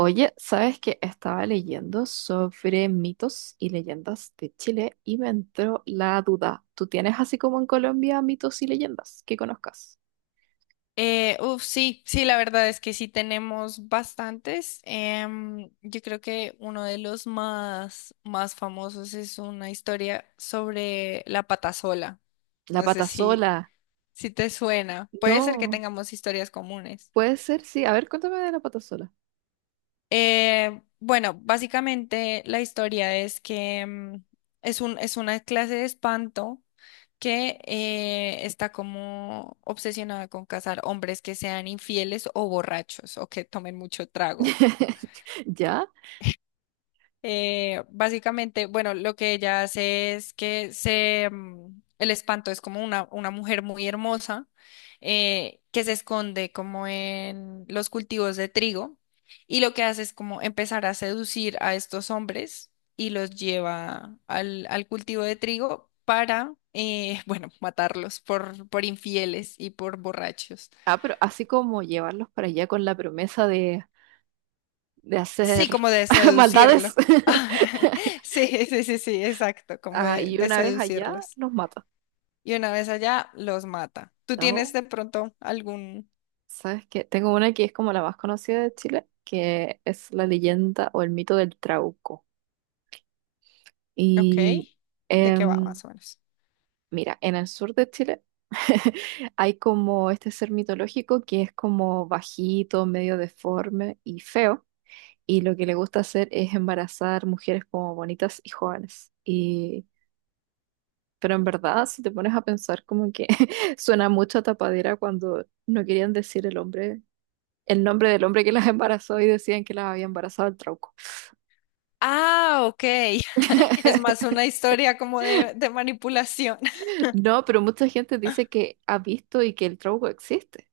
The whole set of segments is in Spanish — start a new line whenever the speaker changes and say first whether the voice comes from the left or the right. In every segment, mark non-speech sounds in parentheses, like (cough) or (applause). right: Oye, ¿sabes que estaba leyendo sobre mitos y leyendas de Chile y me entró la duda? ¿Tú tienes así como en Colombia mitos y leyendas que conozcas?
left: Sí, la verdad es que sí tenemos bastantes. Yo creo que uno de los más famosos es una historia sobre la patasola.
right: La
left: No sé si,
right: patasola.
left: si te suena. Puede ser que
right: No,
left: tengamos historias comunes.
right: puede ser, sí. A ver, cuéntame de la patasola.
left: Bueno, básicamente la historia es que es una clase de espanto que está como obsesionada con casar hombres que sean infieles o borrachos o que tomen mucho trago.
right: (laughs) ¿Ya?
left: Básicamente, bueno, lo que ella hace es que el espanto es como una mujer muy hermosa que se esconde como en los cultivos de trigo y lo que hace es como empezar a seducir a estos hombres y los lleva al cultivo de trigo para, (laughs) bueno, matarlos por infieles y por borrachos.
right: Ah, pero así como llevarlos para allá con la promesa de
left: Sí,
right: hacer
left: como de
right: (laughs) maldades.
left: seducirlo.
right: (laughs)
left: (laughs) Sí, sí, sí, sí, exacto, como
right: Ah,
left: de
right: y
left: de
right: una vez allá
left: seducirlos.
right: los mata.
left: Y una vez allá, los mata. ¿Tú tienes
right: ¿No?
left: de pronto algún...
right: ¿Sabes qué? Tengo una que es como la más conocida de Chile, que es la leyenda o el mito del Trauco.
left: Ok.
right: Y
left: ¿De qué va
right: em,
left: más o menos?
right: mira, en el sur de Chile (laughs) hay como este ser mitológico que es como bajito, medio deforme y feo. Y lo que le gusta hacer es embarazar mujeres como bonitas y jóvenes. Y pero en verdad, si te pones a pensar, como que (laughs) suena mucho a tapadera cuando no querían decir el hombre, el nombre del hombre que las embarazó, y decían que las había embarazado el trauco.
left: Ah, ok. (laughs) Es más
right: (laughs)
left: una historia como de manipulación. (laughs)
right: No, pero mucha gente dice que ha visto y que el trauco existe,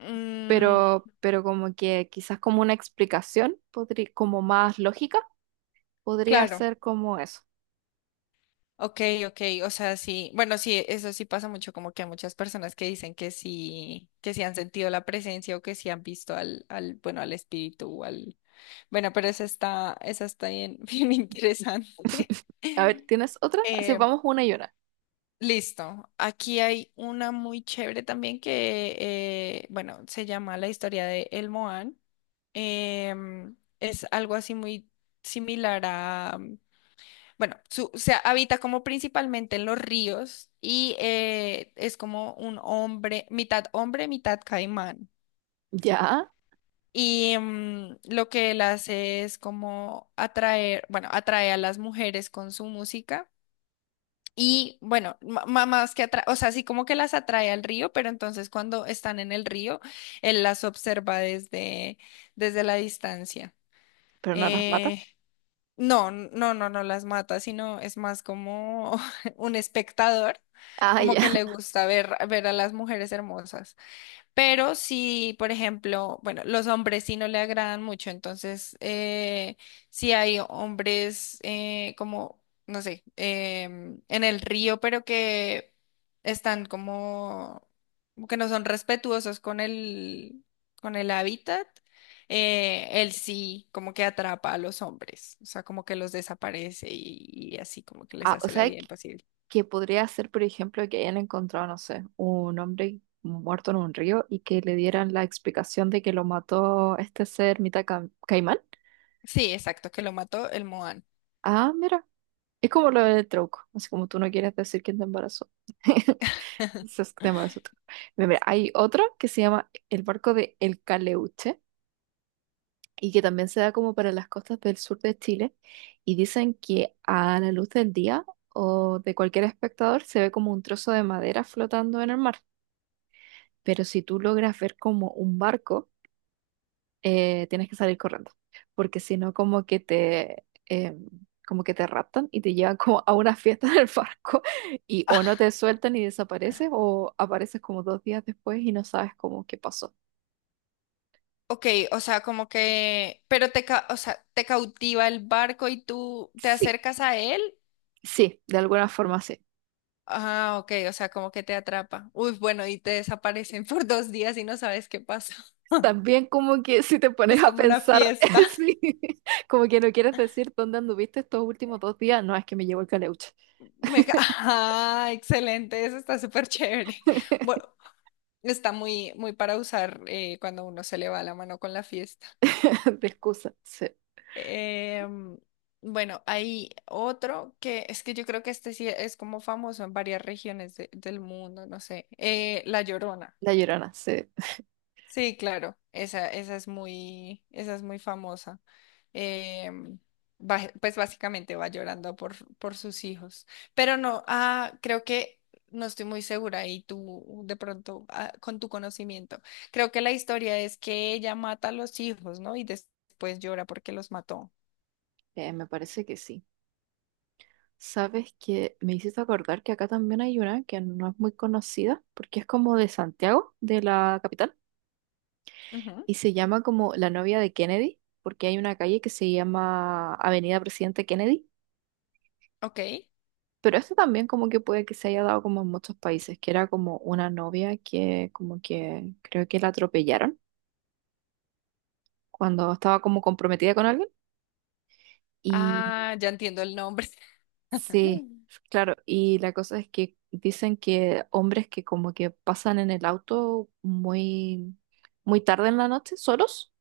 left: Mm,
right: pero como que quizás como una explicación, como más lógica, podría
left: claro.
right: ser como eso.
left: Ok, ok. O sea, sí. Bueno, sí, eso sí pasa mucho, como que hay muchas personas que dicen que sí han sentido la presencia o que sí han visto bueno, al espíritu o al... Bueno, pero esa está bien, (laughs) bien interesante.
right: A ver,
left: (laughs)
right: ¿tienes otra? Así
left: Em,
right: vamos una y una.
left: listo. Aquí hay una muy chévere también que, bueno, se llama La historia de El Moán. Em, es algo así muy similar a, bueno, se habita como principalmente en los ríos y es como un hombre, mitad caimán.
right: Ya,
left: Y lo que él hace es como atraer, bueno, atrae a las mujeres con su música. Y bueno, más que atrae, o sea, sí como que las atrae al río, pero entonces cuando están en el río, él las observa desde la distancia.
right: pero no las mata.
left: Eh, no, no, no, no las mata, sino es más como (laughs) un espectador,
right: Ah,
left: como
right: ya.
left: que le
right: (laughs)
left: gusta ver a las mujeres hermosas. Pero si, por ejemplo, bueno, los hombres sí no le agradan mucho, entonces si hay hombres no sé, en el río, pero que están como que no son respetuosos con con el hábitat, él sí como que atrapa a los hombres, o sea, como que los desaparece y así como que les
right: Ah, o
left: hace la
right: sea,
left: vida
right: que
left: imposible.
right: podría ser, por ejemplo, que hayan encontrado, no sé, un hombre muerto en un río y que le dieran la explicación de que lo mató este ser mitad caimán.
left: Sí, exacto, que lo mató el Moan.
right: Ah, mira, es como lo del trauco, así como tú no quieres decir quién te embarazó. (laughs)
left: (laughs)
right: Entonces, te embarazó tú. Mira, mira, hay otro que se llama el barco de El Caleuche y que también se da como para las costas del sur de Chile, y dicen que a la luz del día o de cualquier espectador se ve como un trozo de madera flotando en el mar, pero si tú logras ver como un barco, tienes que salir corriendo, porque si no como que te eh, como que te raptan y te llevan (laughs) como a una fiesta en el barco, y o no te sueltan y desapareces o apareces como dos días después y no sabes cómo qué pasó.
left: Ok, o sea, como que, pero o sea, te cautiva el barco y tú te
right: Sí,
left: acercas a él.
right: sí, de alguna forma sí.
left: Ah, ok, o sea, como que te atrapa. Uy, bueno, y te desaparecen (laughs) por dos días y no sabes qué pasó. (laughs)
right: También como que si te
left: Es
right: pones a
left: como una
right: pensar,
left: fiesta.
right: (laughs) sí, como que no quieres decir dónde anduviste estos últimos dos días, no es que me llevo el caleuche
left: Ajá, excelente, eso está súper chévere. (laughs) Bueno,
right: (laughs)
left: está muy para usar cuando uno se le va la mano con la fiesta.
right: de excusa, sí.
left: Em, bueno, hay otro que es que yo creo que este sí es como famoso en varias regiones del mundo, no sé. La Llorona.
right: La Llorona, sí.
left: Sí, claro, esa es muy famosa. Em, pues básicamente va llorando por sus hijos. Pero no, ah, creo que no estoy muy segura y tú de pronto, ah, con tu conocimiento, creo que la historia es que ella mata a los hijos, ¿no? Y después llora porque los mató.
right: Me parece que sí. Sabes que me hiciste acordar que acá también hay una que no es muy conocida porque es como de Santiago, de la capital,
left: Ujú.
right: y se llama como La novia de Kennedy, porque hay una calle que se llama Avenida Presidente Kennedy,
left: Ok.
right: pero esto también como que puede que se haya dado como en muchos países, que era como una novia que como que creo que la atropellaron cuando estaba como comprometida con alguien.
left: Ah, ya entiendo el nombre.
right: Sí,
left: (laughs)
right: claro, y la cosa es que dicen que hombres que como que pasan en el auto muy, muy tarde en la noche, solos,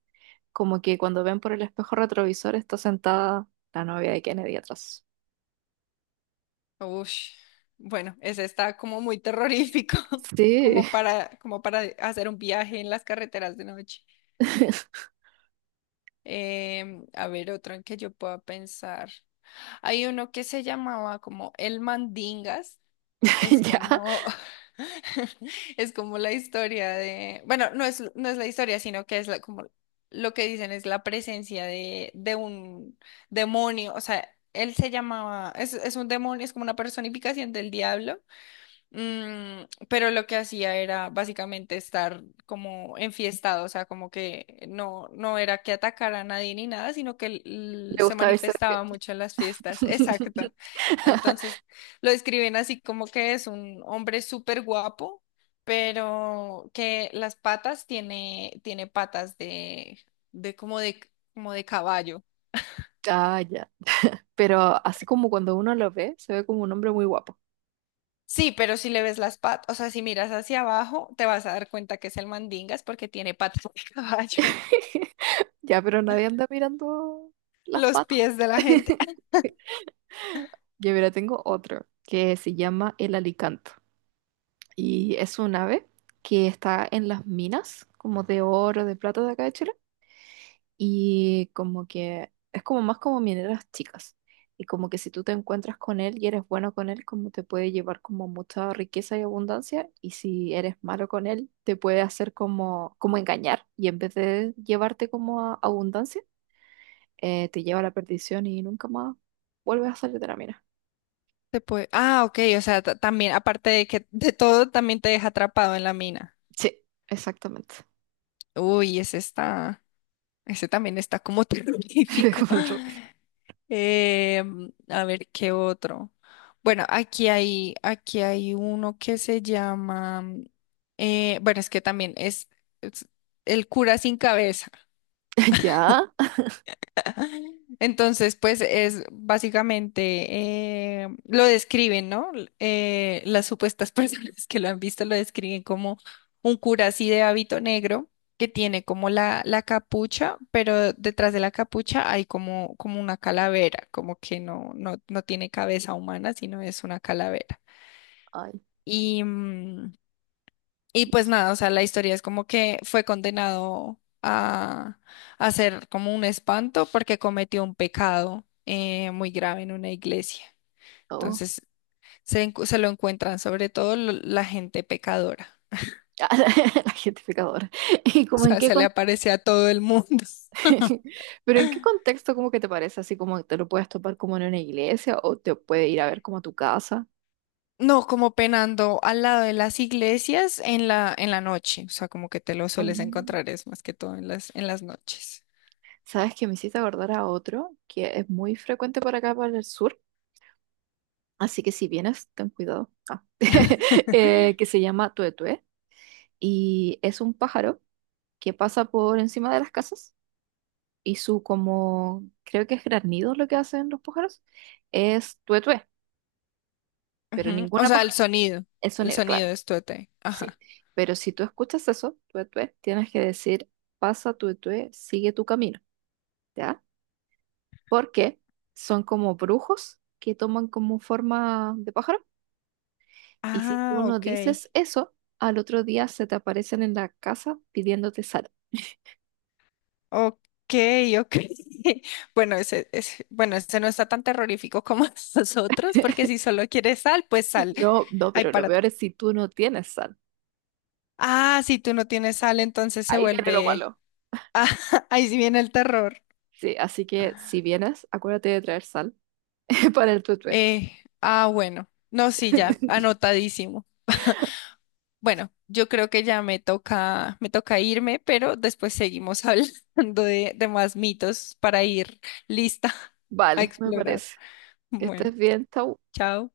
right: como que cuando ven por el espejo retrovisor está sentada la novia de Kennedy atrás.
left: Ush. Bueno, ese está como muy terrorífico, (laughs)
right: Sí,
left: como para, como para hacer un viaje en las carreteras de noche.
right: (laughs)
left: A ver, otro en que yo pueda pensar. Hay uno que se llamaba como El Mandingas. Es
right: ya,
left: como, (laughs) es como la historia de, bueno, no es la historia, sino que es como lo que dicen es la presencia de un demonio. O sea, él se llamaba, es un demonio, es como una personificación del diablo. Pero lo que hacía era básicamente estar como enfiestado, o sea, como que no, no era que atacara a nadie ni nada, sino que él
right: le
left: se
right: gusta verse de
left: manifestaba
right: fiesta.
left: mucho en las fiestas, (laughs) exacto.
right: (laughs)
left: Entonces lo describen así como que es un hombre súper guapo, pero que tiene patas de como de, como de caballo.
right: Ya, ya. Pero así como cuando uno lo ve, se ve como un hombre muy guapo.
left: Sí, pero si le ves las patas, o sea, si miras hacia abajo, te vas a dar cuenta que es el mandingas porque tiene patas de (laughs) caballo.
right: (laughs) Ya, pero nadie anda mirando las
left: Los pies
right: patas.
left: de la gente. Ah,
right: (laughs) Yo mira, tengo otro que se llama el alicanto, y es un ave que está en las minas como de oro, de plata de acá de Chile, y como que es como más como mineras chicas, y como que si tú te encuentras con él y eres bueno con él como te puede llevar como mucha riqueza y abundancia, y si eres malo con él te puede hacer como engañar, y en vez de llevarte como a abundancia, te lleva a la perdición y nunca más vuelves a salir de la mina.
left: ah, ok, o sea, también, aparte de que de todo, también te deja atrapado en la mina.
right: Sí, exactamente.
left: Uy, ese está, ese también está como terrorífico.
right: (laughs)
left: (laughs) A ver, ¿qué otro? Bueno, aquí hay uno que se llama, bueno, es que también es el cura sin cabeza.
right: Ya.
left: Entonces, pues es básicamente, lo describen, ¿no? Las supuestas (laughs) personas que lo han visto lo describen como un cura así de hábito negro que tiene como la capucha, pero detrás de la capucha hay como una calavera, como que no tiene cabeza humana, sino es una calavera.
right: Ay,
left: Y, y pues
right: Dios.
left: nada, o sea, la historia es como que fue condenado a ser como un espanto porque cometió un pecado muy grave en una iglesia.
right: Oh.
left: Entonces se lo encuentran sobre todo la gente pecadora. (laughs)
right: (laughs) La gentificadora. ¿Y
left: O
right: como en
left: sea,
right: qué
left: se le aparece a todo el mundo. (laughs)
right: (laughs) pero en qué contexto como que te parece, así como te lo puedes topar como en una iglesia o te puede ir a ver como a tu casa?
left: No, como penando al lado de las iglesias en en la noche. O sea, como que te lo sueles
right: Mm.
left: encontrar, es más que todo en en las noches.
right: ¿Sabes que me hiciste acordar a otro que es muy frecuente para acá para el sur? Así que si vienes, ten cuidado. Ah. (laughs) Que se llama tuetue, y es un pájaro que pasa por encima de las casas, y su como, creo que es granido lo que hacen los pájaros, es tué tué, pero
left: Ujú. O
right: ninguna
left: sea, el
right: paja,
left: sonido.
right: el
left: El
right: sonido, claro,
left: sonido es tuete. Ajá.
right: sí. Pero si tú escuchas eso, tué tué, tienes que decir, pasa tué tué, sigue tu camino, ¿ya? Porque son como brujos que toman como forma de pájaro, y si tú
left: Ah,
right: no
left: ok.
right: dices eso, al otro día se te aparecen en la casa pidiéndote sal.
left: Ok, ok. (laughs) Bueno, bueno, ese no está tan terrorífico como (laughs) los otros, porque si solo quieres sal, pues sal.
right: No, no,
left: Ay,
right: pero lo
left: para.
right: peor es si tú no tienes sal.
left: Ah, si tú no tienes sal, entonces se
right: Ahí viene lo
left: vuelve.
right: malo.
left: (laughs) Ah, ahí sí viene el terror.
right: Sí, así que si vienes, acuérdate de traer sal (laughs) que para el tutué.
left: Eh, ah, bueno. No, sí, ya,
right: (laughs)
left: anotadísimo. Bueno, yo creo que ya me toca irme, pero después seguimos (laughs) hablando de más mitos para ir lista (laughs) a
right: Vale, me
left: explorar.
right: parece. Que
left: Bueno,
right: estés bien, Tau.
left: chao.